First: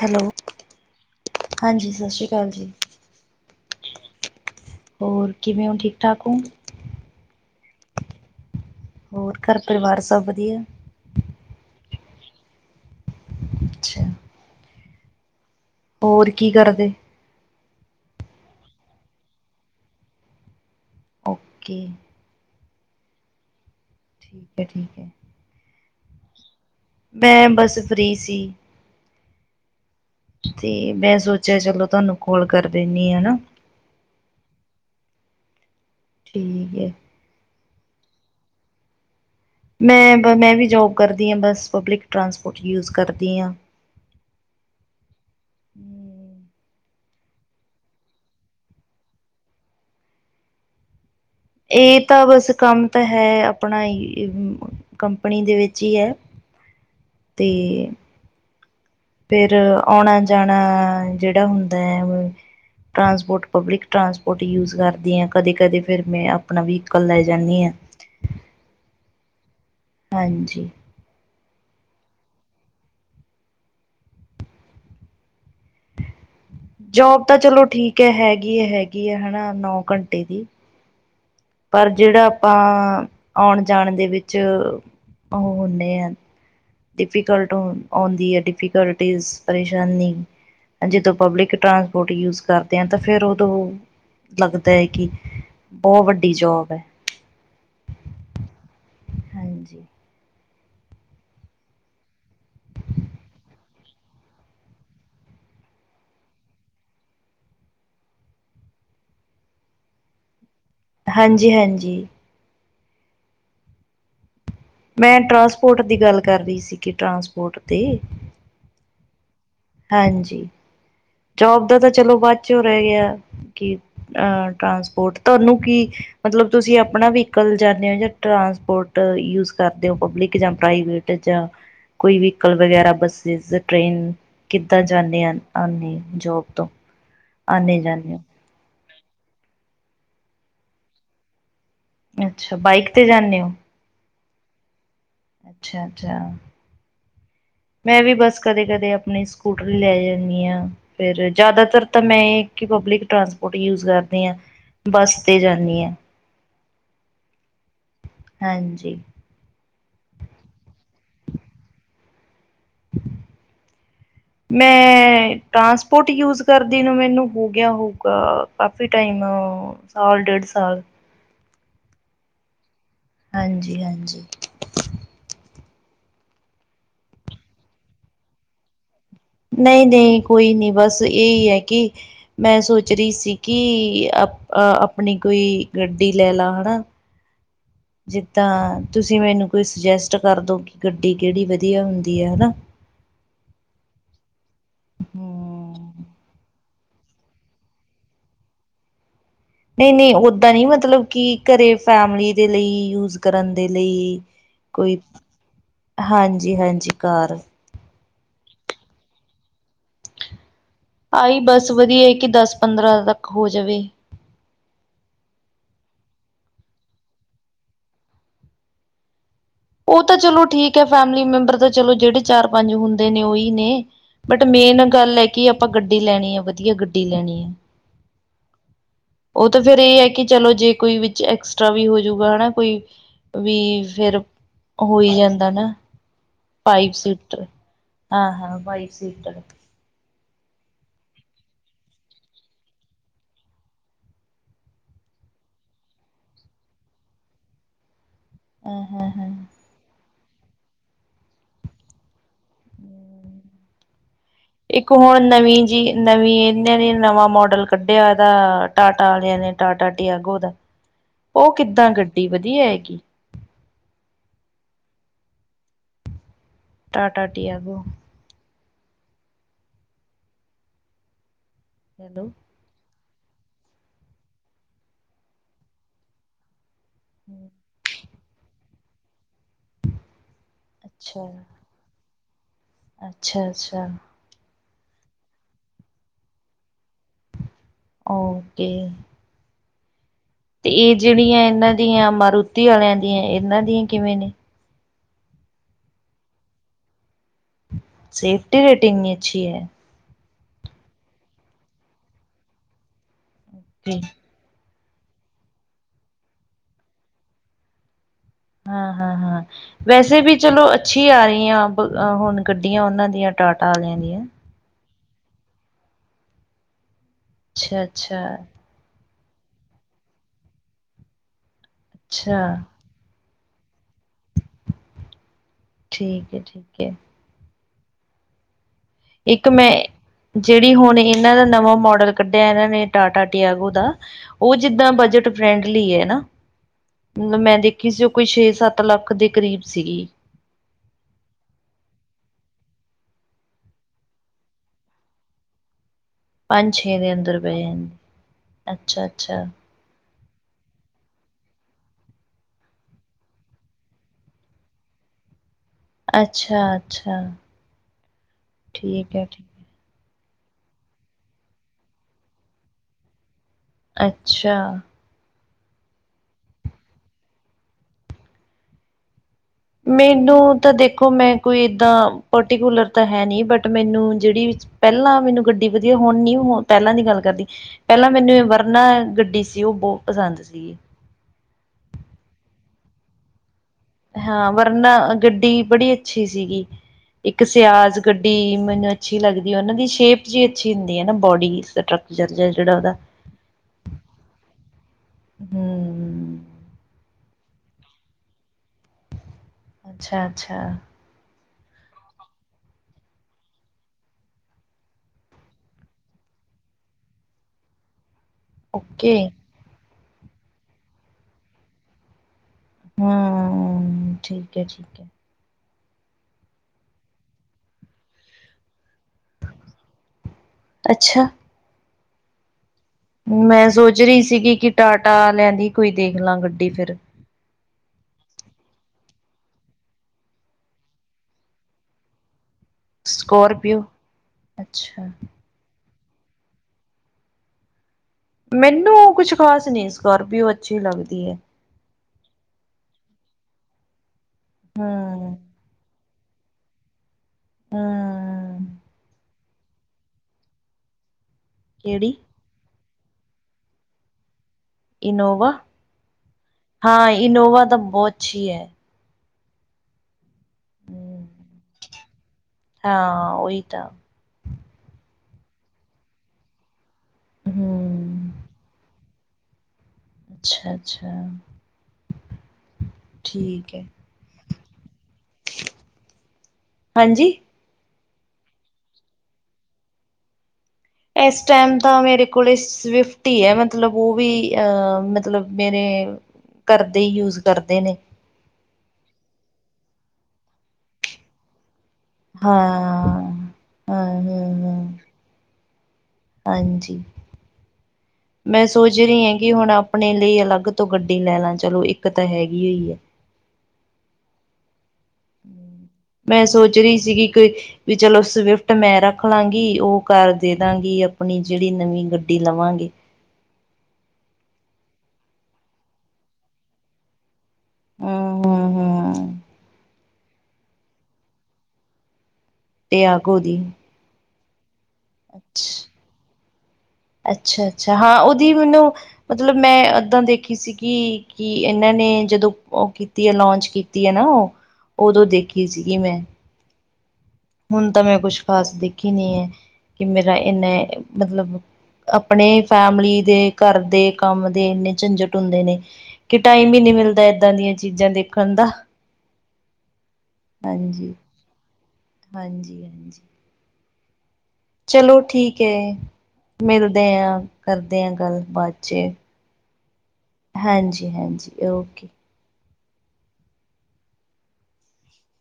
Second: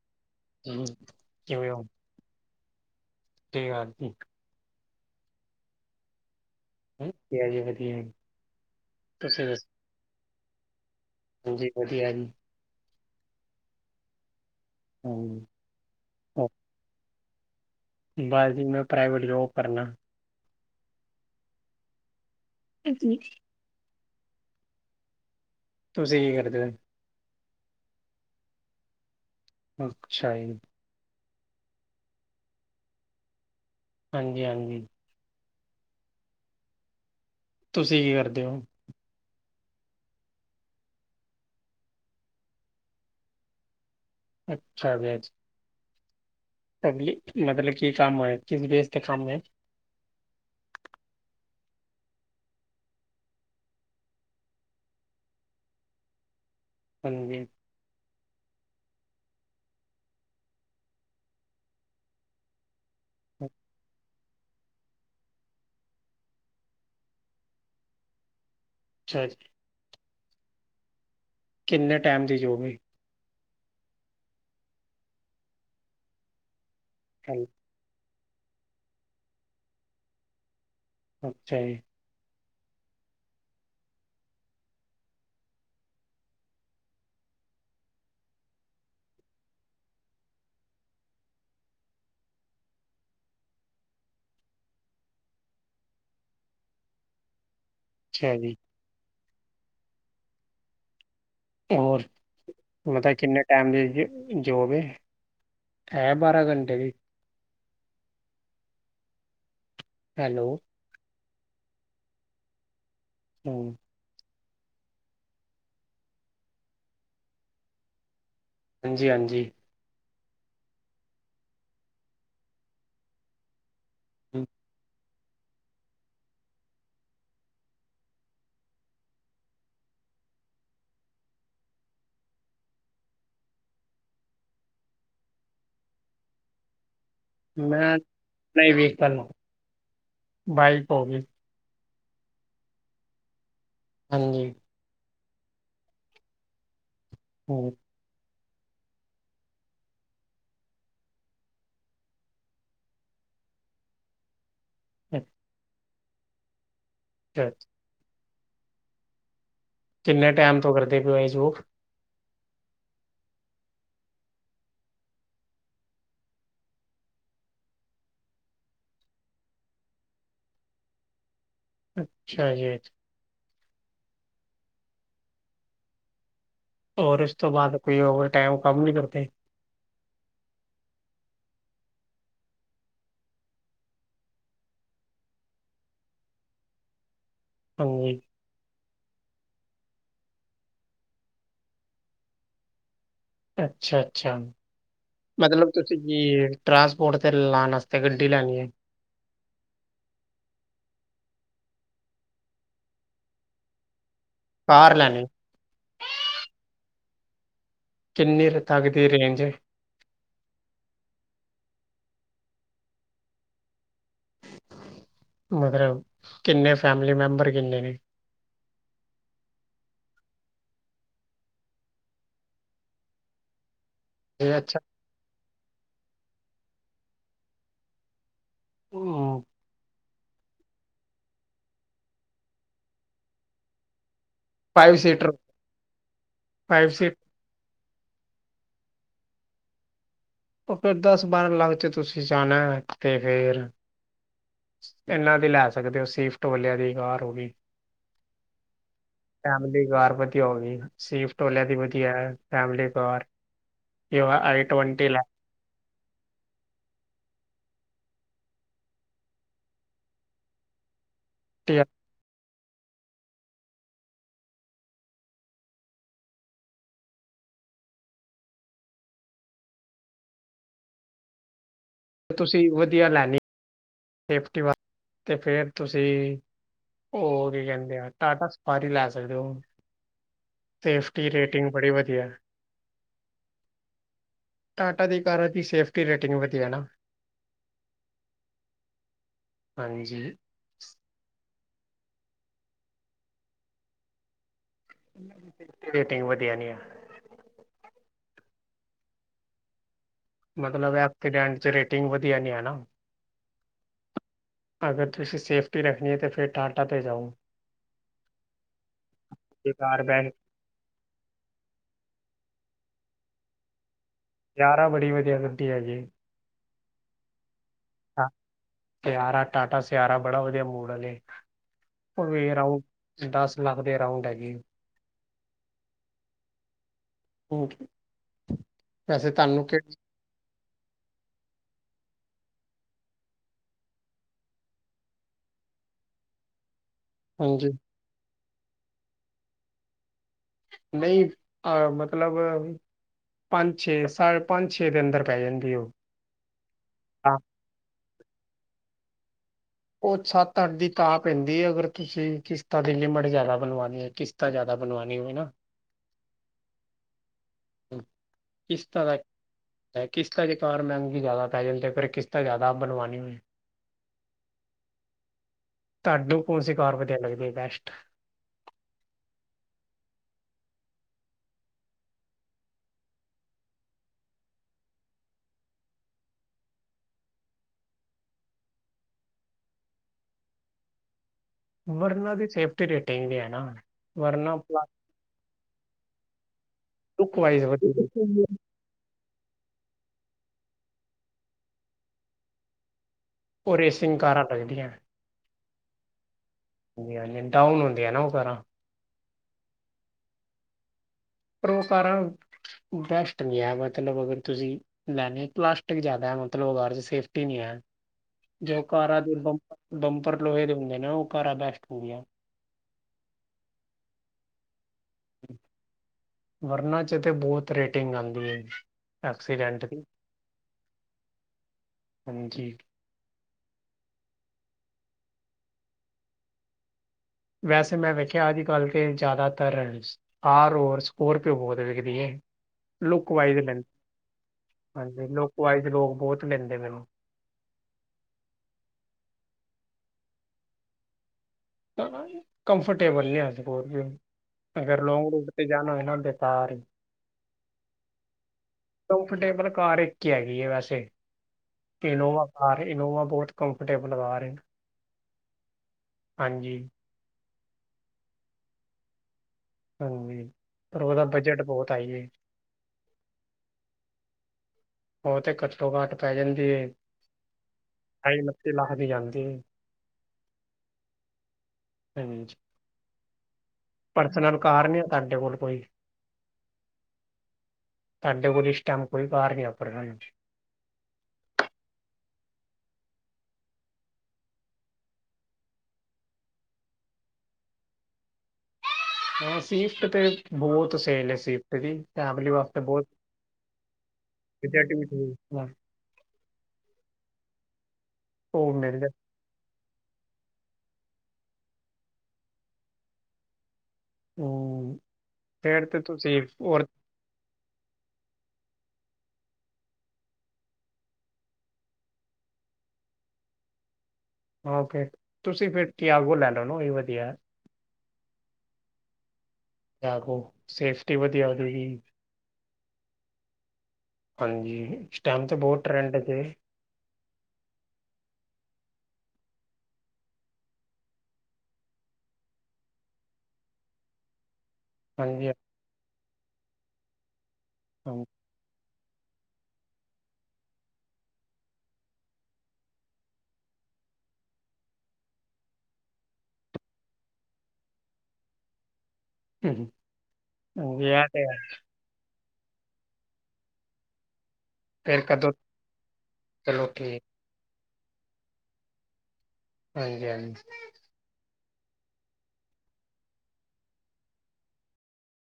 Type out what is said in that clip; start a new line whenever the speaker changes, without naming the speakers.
Hello
ਜੀ ਕਿਵੇਂ ਹੋ
ਹਾਂਜੀ ਸਤਿ ਸ਼੍ਰੀ ਅਕਾਲ ਜੀ
[unintelligible]
ਹੋਰ ਕਿਵੇਂ ਹੋਣ ਠੀਕ ਠਾਕ ਹੋ
ਹ ਜ ਵਧੀਆ
ਹੋਰ
ਤੁਸੀਂ
ਘਰ ਪਰਿਵਾਰ ਸਭ ਵਧੀਆ
ਤੁਸੀ ਵਧੀਆ ਜੀ
ਅੱਛਾ
ਹਾਂ
ਹੋਰ ਕੀ ਕਰਦੇ
ਬਸ ਜੀ ਮੈਂ ਪ੍ਰਾਈਵੇਟ ਜੋਬ ਕਰਨਾ
ਕਿ
ਹਜੀ
ਠੀਕ ਹੈ ਠੀਕ ਹੈ
ਤੁਸੀਂ ਕੀ ਕਰਦੇ ਹੋ
ਮੈਂ ਬੱਸ ਫਰੀ ਸੀ
ਅੱਛਾ ਜੀ
ਤੇ ਮੈਂ ਸੋਚਿਆ ਚਲੋ ਤੁਹਾਨੂੰ ਕੋਲ ਕਰ ਦਿੰਦੀ ਹ ਹੈਾ
ਹਾਂਜੀ ਹਾਂਜੀ
ਠੀਕ ਹੈ
ਤੁਸੀਂ ਕੀ ਕਰਦੇ ਹੋ
ਮੈਂ ਬ ਮੈਂ ਵੀ ਜੋਬ ਕਰਦੀ ਹਾਂ ਬਸ ਪਬਲਿਕ ਟਰਾਂਸਪੋਰਟ ਯੂਜ ਕਰਦੀ ਹਾਂ
ਅੱਛਾ ਜੀ ਮਤਲਬ ਕਿਸ ਕੰਮ ਹੋ ਕਿਸ ਬੇਸ ਤੇ ਕੰਮ ਹੈ
ਇਹ ਤਾਂ ਬਸ ਕੰਮ ਤਾਂ ਹੈ ਆਪਣਾ ਕੰਪਨੀ ਦੇ ਵਿੱਚ ਹੀ ਹੈ
ਹਾਂਜੀ
ਅਤੇ ਫੇਿਰ ਆਉਣਾ ਜਾਣਾ ਜਿਹੜਾ ਹੁੰਦਾ ਹੈ ਟਰਾਂਪੋਰਟ ਪਬਲਿਕ ਟਰਾਂਸਪ ਸਕਟ ਯੂਜ ਕਰਦੀ ਹਾਂ ਕਦੇ ਕਦੇ ਫੇਿਰ ਮੈਂ ਆਪਣਾ ਵਹੀਕਲ ਲੈ ਜਾਂਦੀ ਹਾਂ
ਅੱਛਾ ਜੀ
ਹਾਂਜੀ
ਕਿੰਨੇ ਟਾਈਮ ਦੀ ਜੋਬ ਹੈਗੀ
ਜੋਬ ਤਾਂ
ਹਾਂਜੀ,
ਚਲੋ ਠੀਕ ਹੈ ਹੈਗੀ ਹੈ ਹੈਗੀ ਹੈ ਹੈ ਨਾ ਨੌ ਘੰਟੇ ਦੀ
ਅੱਛਾ ਜੀ
ਪਰ ਜਿਹੜਾ ਆਪਾਂ ਆਉਣ ਜਾਣ ਦੇ ਵਿੱਚ ਉਹ ਹੁੰਦੇ ਆ ਡਿਫੀਕਲਟ ਆਉਂਦੀ ਐ ਡਿਫੀਕਲਟੀਜ਼ ਪਰਸ਼ਾਨੀ। ਆ ਜਦੋਂ ਪਬਲਿਕ ਟਰਾਂਸਪੋਰਟ ਯੂਜ ਕਰਦੇ ਆਂ ਤਾਂ ਫੇਰ ਓਦੋਂ ਲੱਗਦਾ ਐ ਕੀ ਬਹਤ ਵੱਡੀ ਜੋਬ ਆ।
ਅੱਛਾ ਜੀ
ਹਾਂਜੀ
ਹੋਰ ਮਤਾ ਕਿੰਨੇ ਟੈਮ ਦੀ 'ਚ ਜੋਬ ਏ। ਹੈ ਬਾਰਾਂ ਘੰਟੇ ਦੀ। ਹੈਲੋ
ਹਾਂਜੀ ਹਾਂਜੀ
ਹੂੰ
ਮੈਂ ਟਰਾਂਸਪੋਰਟ ਦੀ ਗੱਲ ਕਰਦੀ ਸੀ। ਕੀ ਟਰਾਂਸਪੋਰਟ ਤੇ-
ਹਾਂਜੀ ਹਾਂਜੀ
ਹਾਂਜੀ। ਜੋਬ ਦਾ ਤਾਂ ਚਲੋ ਬਾਦ 'ਚ ਓ ਰੈ ਗਿਆ ਕਿ- ਅਹ ਟਰਾਂਸਪੋਰਟ ਤਾਨੂੰ ਕੀ- ਮਤਲਬ ਤੁਸੀਂ ਆਪਣਾ ਵਹੀਕਲ ਜਾਂਦੇ ਓ ਜਾਂ ਟਰਾਂਸਪੋਰਟ ਯੂਜ ਕਰਦੇ ਓ ਪਬਲਿਕ ਜਾਂ ਪ੍ਰਵੇਟ? ਜਾਂ ਕੋਈ ਵੀਕਲ ਵਗੈਰਾ ਬੱਸਿਸ, ਟ੍ਰੇਨ। ਕਿੱਦਾਂ ਜਾਂਦੇ ਆਂ ਆਂਦੇ ਓ ਜੋਬ ਤੋਂ? ਆਨੇ
ਮੈਂ
ਜਾਂਦੇ ਹੋ
ਨਈ ਵੀਹਕਲ ਓ ਬਾਈਕ ਹੋ ਗਈ।
ਅੱਛਾ ਬਾਈਕ ਤੇ ਜਾਂਨੇ ਓ।
ਹਾਂਜੀ
ਅੱਛਾ ਅੱਛਾ
ਹੂੰ
ਮੈਂ ਵੀ ਬੱਸ ਕਦੇ -ਕਦੇ ਆਪਣੇ ਸਕੂਟਰੀ ਲੈ ਜਾਂਨੀ ਆਂ। ਫੇਰ ਜਿਆਦਾਤਰ ਤਾਂ ਮੈਂ ਇਕ ਈ ਪਬਲਿਕ ਟਰਾਂਸਪੋਰਟ ਯੂਜ ਕਰਦੀ ਆਂ। ਬੱਸ ਤੇ ਜਾਂਨੀ ਆਂ
ਚਲ
ਹਾਂਜੀ
ਕਿੰਨੇ ਟੈਮ ਤੋਂ ਕਰਦੇ ਪਏ ਓ ਏ ਜੋਬ
[inaudible] ਮੈਂ ਟਰਾਂਸਪੋਰਟ ਯੂਸ ਕਰਦੀ ਨੂੰ ਮੈਨੂੰ ਹੋ ਗਿਆ ਹੋਊਗਾ ਕਾਫੀ ਟਾਈਮ ਅ- ਸਾਲ ਡੇਢ ਸਾਲ-
ਅੱਛਾ ਜੀ
ਹਾਂਜੀ ਹਾਂਜੀ
ਔਰ ਇਸ ਤੋਂ ਬਾਅਦ ਕੋਈ ਓਵਰ ਟਾਈਮ ਕੰਮ ਨੀ ਕਰਦੇ।
ਨਈ ਨਈ ਕੋਈ ਨੀ ਬਸ ਏਈ ਐ ਕੀ- ਮੈਂ ਸੋਚ ਰੀ ਸੀ ਕੀ ਅ ਆਪਣੀ ਕੋਈ ਗੱਡੀ ਲੈ ਲਾ ਹਨਾ।
ਹਾਂਜੀ
ਜਿੱਦਾਂ ਤੁਸੀਂ ਮੈਨੂੰ ਕੋਈ ਸੁਜੈਸਟ ਕਰ ਦੋ ਕਿ ਗੱਡੀ ਕਿਹੜੀ ਵਧੀਆ ਹੁੰਦੀ ਆ ਹਨਾ
ਅੱਛਾ ਅੱਛਾ ਮਤਲਬ
ਹਮ
ਤੁਸੀਂ ਜੀ- ਟਰਾਂਸਪੋਰਟ ਤੇ ਲਾਣ ਆਸਤੇ ਗੱਡੀ ਲੈਣੀ ਏ।
ਨਈ ਨਈ ਓਦਾਂ ਨੀ ਮਤਲਬ ਕੀ ਘਰੇ ਫੈਮਲੀ ਦੇ ਲਈ ਯੂਜ ਕਰਨ ਦੇ ਲਈ।
ਕਾਰ
ਕੋਈ
ਲੈਣੀ ਹੈ?
ਹਾਂਜੀ- ਹਾਂਜੀ ਕਾਰ।
ਕਿੰਨੇ ਕੇ ਤੱਕ ਦੀ ਰੇਂਜ ਏ।
ਆਈ ਬਸ ਵਧੀਆ ਏ ਕਿ ਦਸ ਪੰਦਰਾਂ ਤੱਕ ਹੋ ਜਵੇ।
ਮਤਲਬ ਕਿੰਨੇ ਫੈਮਲੀ ਮੈਂਬਰ ਕਿੰਨੇ ਨੇ?
ਓ ਤਾਂ ਚਲੋ ਠੀਕ ਐ। ਫੈਮਿਲੀ ਮੈਂਬਰ ਤਾਂ ਚਲੋ ਜੇੜੇ ਚਾਰ ਪੰਜ ਹੁੰਦੇ ਨੇ ਓਈ ਨੇ। ਬਟ
ਇਹ ਅੱਛਾ
ਮੇਨ ਗੱਲ ਏ ਕੀ ਆਪਾਂ ਗੱਡੀ ਲੈਣੀ ਆ। ਵਧੀਆ ਗੱਡੀ ਲੈਣੀ ਆ।
ਹੂੰ
ਓ ਤਾਂ ਫੇਰ ਏ ਹੈ ਕਿ ਚਲੋ ਜੇ ਕੋਈ ਵਿੱਚ ਐਕਸਟਰਾ ਵੀ ਹੋਜੂਗਾ ਹਨਾ ਕੋਈ। ਵੀ ਫੇਰ
ਫਾਈਵ
ਹੋਈ
ਸੀਟਰ
ਜਾਂਦਾ ਨਾ ਫਾਈਵ ਸੀਟਰ ਹਾਂ- ਹਾਂ ਫਾਈਵ ਸੀਟਰ।
ਉਹ ਫਿਰ ਦਸ ਬਾਰਾਂ ਲੱਖ ਚ ਤੁਸੀਂ ਜਾਣਾ ਤੇ ਫੇਰ ਇਹਨਾਂ ਦੀ ਲੈ ਸਕਦੇ ਹੋ ਸੀਫਟ ਵਾਲਿਆਂ ਦੀ ਕਾਰ ਹੋ ਗਈ
ਹਮ ਹਮ ਹਮ
ਫੈਮਲੀ ਕਾਰ ਵਧੀਆ ਹੋ ਗਈ ਸਵਿਫਟ ਵਾਲੀਆ ਦੀ ਵਧੀਆ ਫੈਮਲੀ ਕਾਰ [unintelligible]
ਇੱਕ ਹੁਣ
ਲੈਣੀ
ਨਵੀਂ ਜਿਹੀ ਨਵੀਂ ਇਨ ਨੇ ਨਵਾਂ ਮੋਡਲ ਕੱਢਿਆ ਇਹਦਾ ਟਾਟਾ ਵਾਲਿਆਂ ਨੇ ਟਾਟਾ ਟੀ ਆਗੂ ਦਾ ਉਹ
ਹੈ
ਕਿੱਦਾਂ ਗੱਡੀ ਵਧੀਆ ਹੈਗੀ ਟਾਟਾ ਟਆਗੋ ਹੈਲੋ
ਤੁਸੀਂ ਵਧੀਆ ਲੈਦੇ ਹੋ ਸੇਫਟੀ ਵਾਸਤੇ ਅਤੇ ਫਿਰ ਤੁਸੀਂ ਉਹ ਕੀ ਕਹਿੰਦੇ ਆ ਟਾਟਾ ਸਪਾਰੀ ਲੈ ਸਕਦੇ ਹੋ
ਅੱਛਾ
ਸੇਫਟੀ ਰੇਟਿੰਗ ਬੜੀ ਵਧੀਆ
ਅੱਛਾ ਅੱਛਾ
ਟਾਟਾ ਦੀ ਕਾਰਾਂ ਦੀ ਸੇਫਟੀ ਰੇਟਿੰਗ ਵਧੀਆ ਨਾ
ਓਕੇ
ਹਾਂਜੀ
ਤੇ ਇਹ ਜਿਹੜੀਆਂ ਇਹਨਾਂ ਦੀਆਂ ਮਾਰੁਤੀ ਵਾਲਿਆਂ ਦੀਆਂ ਇਹਨਾਂ ਦੀਆਂ ਕਿਵੇਂ ਨੇ
ਰੇਟਿੰਗ ਵਧੀਆ ਨੀ ਆ
ਸੇਫਟੀ ਰੇਟਿੰਗ ਨੀ ਅੱਛੀ ਹੈ।
ਮਤਲਬ ਐਡੈਂ ਚ ਰੇਟਿੰਗ ਵਧੀਆ ਨ ਹੈ
[inaudible]
ਅਗਰ ਤੁਸੀਂ ਸੇਫਟੀ ਰੱਖਣੀ ਹੈ ਤਾਂ ਫਿਰ ਟਾਟਾ 'ਤੇ ਜਾਓ
ਹਾਂ ਹਾਂ ਹਾਂ
ਇਹ ਕਾਰ
ਵੈਸੇ
ਬੈਸਟ
ਵੀ ਚਲੋ ਅ ਅੱਛੀ ਆ ਰਹੀਆਂ ਹੁਣ ਗੱਡੀਆਂ ਉਹਨਾਂ ਦੀਆਂ ਟਾਟਾ ਵਾਲਿਆਂ ਦੀਆਂ
ਯਾਰ ਬੜੀ ਬਧੀਆ ਗਟੀ ਹੈ ਜ
ਅੱਛਾ ਅੱਛਾ
ਹਾਂ, ਸਿਆਰਾ ਟਾਟਾ ਸਿਆਰਾ ਬੜਾ ਵਧੀਆ ਮੂਡ ਹੈ ਇਹ
ਅੱਛਾ
ਫਰ ਆਓ ਦਸ ਲੱਖ ਦੇ ਅਰਾਉਂਡ ਹੈਗੇ
ਠੀਕ ਹੈ ਠੀਕ ਹੈ
ਓਕੇ
ਇੱਕ ਮੈਂ ਜਿਹੜੀ ਹੁਣ ਇਹਨਾਂ ਦਾ ਨਵਾਂ ਮੋਡਲ ਕੱਢਿਆ ਇਹਨਾਂ ਨੇ ਟਾਟਾ ਟਟੀਆਗੋ ਦਾ ਉਹ ਜਿੱਦਾਂ ਬਜਟ ਫਰੈਂਡਲੀ ਹੈ ਨਾ ਮਤਲਬ ਮੈਂ
ਹਾਂਜੀ
ਦੇਖੀ ਸੀ ਉਹ ਕੋਈ ਛੇ ਸੱਤ ਲੱਖ ਦੇ ਕਰੀਬ ਸੀਗੀ
ਨਹੀਂ ਅਹ ਮਤਲਬ ਪੰਜ ਛੇ ਸਾ ਪੰਜ ਛੇ ਦੇ ਅੰਦਰ ਪੈ ਜਾਂਦੀ ਉਹ
ਪੰਜਛੇਦ ਅ ਦ
ਹਾਂ,
ਰਪੀ ਅੱਛਾ ਅੱਛਾ
ਉਹ ਸੱਤ ਅੱਠ ਦੀ ਤਾਂਾ ਪੈਂਦੀ ਅਗਰ ਤੁਸੀਂ ਕਿਸ਼ਤਾਂ ਦੀ ਲਿਮਟ ਜ਼ਿਆਦਾ ਬਣਵਾਉਣੀ ਹੈ ਕਿਤ ਤਾਂ ਜ਼ਿਆਦਾ ਬਣਵਾਉਣੀ ਹੋਵੇ ਨਾ
ਅੱਛਾ ਅੱਛਾ
ਕਿਸ
ਠੀਕ ਹੈ ਠੀਕ
ਤਰ੍ਹਾਂ ਕਿਸ਼ਤਾਂ ਜੇ ਕਾਰਰ ਮਹਿੰਗੀ ਜ਼ਿਆਦਾ ਪੈ ਜਾਂਲਦੀ ਫਿਰ ਕਿਤਾਂ ਜ਼ਿਆਦਾ ਆਪ ਬਣਵਉੀ ਹੋ
ਅੱਛਾ
ਤੁਹਾਾਨੂੰ ਕੌਣ ਸੀ ਕਾਰ ਵਧੀਆ ਲੱਗਦੀ ਬੈਸਟ
ਮੈਨੂੰ ਤਾਂ ਦੇਖੋ ਮੈਂ ਕੋਈ ਇੱਦਾਂ ਪਰਟੀਕੂਲਰ ਤਾਂ ਹੈ ਨਹੀਂ ਬਟ ਮੈਨੂੰ ਜਿਹੜੀ ਪਹਿਲਾਂ ਮੈਨੂੰ ਗੱਡੀ ਵਧੀਆ ਹੁਣ ਨੀ ਪਹਿਲਾਂ ਦੀ ਗੱਲ ਕਰਦੀ ਪਹਿਲਾਂ ਮੈਨੂੰ ਇਹ ਵਰਨਾ ਗੱਡੀ ਸੀ ਉਹ ਬਹੁਤ ਪਸੰਦ ਸੀਗੀ
ਵਰਨਾਂ ਦੀ ਸੇਫਟੀ ਰੇਟਿੰਗ ਵੀ ਹੈ ਨਾ ਹੁ
ਹਾਂ ਵਰਨਾ ਗੱਡੀ ਬੜੀ ਅੱਛੀ ਸੀਗੀ
ਲੁੱਕ
ਇੱਕ
ਵਾਈਜ਼
ਸਿਆਜ
ਵਧੀਆ
ਗੱਡੀ ਮ ਅੱਛੀ ਲੱਗਦੀ ਉਹਨਾਂ ਦੀ ਸ਼ੇਪ ਜਿ ਅੱਛੀ ਹੁੰਦੀ ਹੈ ਨਾ ਬੋਡੀ ਸਕਚਰ ਜਿਹੜਾ ਉਹਦਾ
ਉਹ ਰੇਸਿੰਗ ਕਾਰਾਂ ਲੱਗਦੀਆਂ
ਹੂ
ਹਾਂਜੀ ਹਾਂਜੀ ਡਾਊਨ ਹੁੰਦੀ ਆ ਨਾ ਉਹ ਕਰਾ
ਅੱਛਾ ਅੱਛਾ।
ਪਰ ਉਹ ਕਾਰਾ ਬੈਸਟ ਨਹੀਂ ਐ ਮਤਲਬ ਅਗਰ ਤੁਸੀਂ ਲੈਣੇ ਪਲਾਸਟਿਕ ਜ਼ਿਆਦਾ ਮਤਲਬ ਓ ਸੇਫਟੀ ਨਹੀਂ ਐ। ਜੋ
ਓਕੇ
ਕਾਰਾ ਦੇ ਬੰ ਬੰਪਰ ਲੋਹੇ ਦੇ ਹੁੰਦੇ ਨਾ ਉਹ ਕਾਰਾ ਬੈਸਟ ਹੁੰਦੀਆਂ।
ਹਾਂ ਠੀਕ ਹੈ ਠੀਕ ਹੈ।
ਵਰਨਾ ਚ ਤੇ ਬਹੁਤ ਰੇਟਿੰਗ ਆਂਦੀ ਐ। ਐਕਸੀਡੈਂਟ ਦੀ,
ਅੱਛਾ
ਹਾਂਜੀ।
ਮੈਂ ਸੋਚ ਰਹੀ ਸੀਗੀ ਕਿ ਟਾਟਾ ਲਿਆਂਦੀ ਕੋਈ ਦੇਖ ਲਾਂ ਗੱਡੀ ਫਿਰ।
ਵੈਸੇ ਮੈਂ ਵੇਖਿਆ ਅੱਜ ਕੱਲ ਤੇ ਜ਼ਿਆਦਾਤਰ ਆਰ ਔਰ ਸਕੋਰਪੀਓ ਬਹੁਤ ਵਿਕਦੀ ਏ। ਲੁੱਕ ਵਾਈਜ਼ ਲੈਂਦੇ,
ਸਕੋਰਪੀਓ ਅੱਛਾ
ਹਾਂਜੀ ਲੁੱਕ ਵਾਈਜ਼ ਲੋਕ ਬਹੁਤ ਲੈਂਦੇ ਮੈਨੂੰ।
ਮੈਨੂੰ ਉਹ ਕੁਛ ਖ਼ਾਸ ਨੀ, ਸਕਾਰਪੀਓ ਉਹ ਅੱਛੀ ਲੱਗਦੀ ਐ।
ਕੰਫਰਟੇਬਲ ਨੀਂ ਆ ਸਕਾਰਪੀਓ ਅਗਰ ਲੋਡ
ਹਮ
ਕਿਤੇ ਜਾਣਾ ਹੋਵੇ ਕਿਸੇ ਦੇ ਘਰ
ਹੂੰ ਹੂੰ
ਕੰਫਰਟੇਬਲ ਕਾਰ ਇੱਕ ਹੀ ਹੈਗੀ ਐ ਵੈਸੇ
ਕਿਹੜੀ
ਇਨੋਵਾ। ਆਰ ਏ ਇਨੋਵਾ ਬਹੁਤ ਕੰਫਰਟੇਬਲ ਕਾਰ ਏ।
ਇਨੋਵਾ।
ਹਾਂਜੀ।
ਹਾਂ ਇਨੋਵਾ ਤਾਂ ਬਹੁਤ ਅੱਛੀ ਏ।
ਹਾਂਜੀ, ਪਰ ਉਹਦਾ
ਹੂੰ,
ਬਜਟ ਬਹੁਤ ਹਾਈ ਏ।
ਹਾਂ ਓਈ ਤਾਂ।
ਉਹ ਤੇ ਘੱਟੋ ਘੱਟ ਪੈ ਜਾਂਦੀ ਏ,
ਹਮ
ਠਾਈ ਉੱਨਤੀ ਲੱਖ ਦੀ ਜਾਂਦੀ ਏ।
ਅੱਛਾ ਅੱਛਾ
ਹਾਂਜੀ
ਠੀਕ ਏ।
ਪਰਸਨਲ ਕਾਰ ਨਹੀਂ ਏ ਤੁਹਾਡੇ ਕੋਲ ਕੋਈ।
ਹਾਂਜੀ।
ਸਾਡੇ ਕੋਲ ਇਸ ਟਾਈਮ ਕੋਈ ਕਾਰ ਨੀ ਆਪਣੇ ਨਾਮ।
ਇਸ ਟਾਈਮ ਤਾਂ ਮੇਰੇ ਕੋਲ ਸਵਿਫਟੀ ਈ ਆ, ਮਤਲਬ ਉਹ ਵੀ ਅ ਮਤਲਬ ਮੇਰੇ ਘਰ ਦੇ ਹੀ ਯੂਜ ਕਰਦੇ ਨੇ।
ਹਾਂ ਸਿਫਟ ਤੇ ਬਹੁਤ ਸੇਲ ਐ ਸਿਫਟ ਦੀ, ਫੈਮਲੀ
ਹਾਂ
ਵਾਸਤੇ ਬਹੁਤ
ਹਾਂ ਹਾਂ ਹਾਂ
ਬਜਟ ਵੀ ਠੀਕ ਹੈ
ਹਾਂਜੀ ਮੈਂ
ਉਹ
ਸੋਚ
ਮਿਲ ਜਾ
ਰਹੀ ਏ ਕਿ ਹੁਣ ਆਪਣੇ ਲਈ ਅਲੱਗ ਤੋਂ ਗੱਡੀ ਲੈ ਲਾ ਚਲੋ ਇੱਕ ਤਾਂ ਹੈਗੀ ਈ ਓ ਏ।
ਹੂ
ਮੈਂ ਸੋਚ ਰਹੀ ਸੀਗੀ ਕੋਈ ਵੀ ਚਲੋ ਸਵਿਫਟ ਮੈਂ ਰੱਖ ਲਾਂਗੀ, ਉਹ ਕਰ ਦੇ ਦਾਂਗੀ ਆਪਣੀ ਜਿਹੜੀ ਨਵੀਂ ਗੱਡੀ ਲਵਾਂਗੇ।
ਓਕੇ ਤੁਸੀਂ ਫਿਰ ਟੀਆਗੋ ਲੈ ਲਓ ਨਾ ਉਹੀ ਵਧੀਆ ਏ।
ਹਾਂ ਹਾਂ
ਟੀਆਗੋ ਸੇਫਟੀ ਵਧੀਆ ਹੋਜੂਗੀ।
ਟੀਆਗੋ ਦੀ।
ਹਾਂਜੀ, ਇਸ ਟਾਈਮ ਤੇ ਬਹੁਤ ਟਰੈਂਡ ਜੇ।
ਅੱਛਾ ਅੱਛਾ ਹਾਂ ਉਹਦੀ ਮੈਨੂੰ ਮਤਲਬ ਮੈਂ ਏਦਾਂ ਦੇਖੀ ਸੀਗੀ ਕਿ ਇਹਨਾਂ ਨੇ ਜਦੋਂ ਉਹ ਲਾਂਚ ਕੀਤੀ ਏ ਨਾ ਉਹ, ਉਦੋਂ
ਹਾਂਜੀ
ਦੇਖੀ ਸੀਗੀ ਮੈਂ। ਹੁਣ ਤਾਂ ਮੈਂ
ਹਾਂਜੀ
ਕੁਛ ਖ਼ਾਸ ਦੇਖੀ ਨੀ ਐ ਕਿ ਮੇਰਾ ਇੰਨੇ ਮਤਲਬ ਆਪਣੇ ਫੈਮਲੀ ਦੇ ਘਰ ਦੇ ਕੰਮ ਦੇ ਇੰਨੇ ਝੰਜਟ ਹੁੰਦੇ ਨੇ ਕਿ ਟਾਈਮ ਹੀ ਨਹੀਂ ਮਿਲਦਾ ਏਦਾਂ ਦੀਆਂ ਚੀਜ਼ਾਂ ਦੇਖਣ ਦਾ।
ਹੂ, ਹਾਂਜੀ ਏ ਤਾਂ ਹੈ।
ਹਾਂਜੀ-ਹਾਂਜੀ ਚਲੋ
ਫਿਰ ਕਦੋਂ
ਠੀਕ ਹੈ।
ਚਲੋ
ਮਿਲਦੇ
ਠੀਕ
ਹਾਂ ਕਰਦੇ ਹਾਂ ਗੱਲ ਬਾਾਤ ਚ'
ਹਾਂਜੀ-ਹਾਂਜੀ
ਹਾਂਜੀ-ਹਾਂਜੀ ਓਕੇ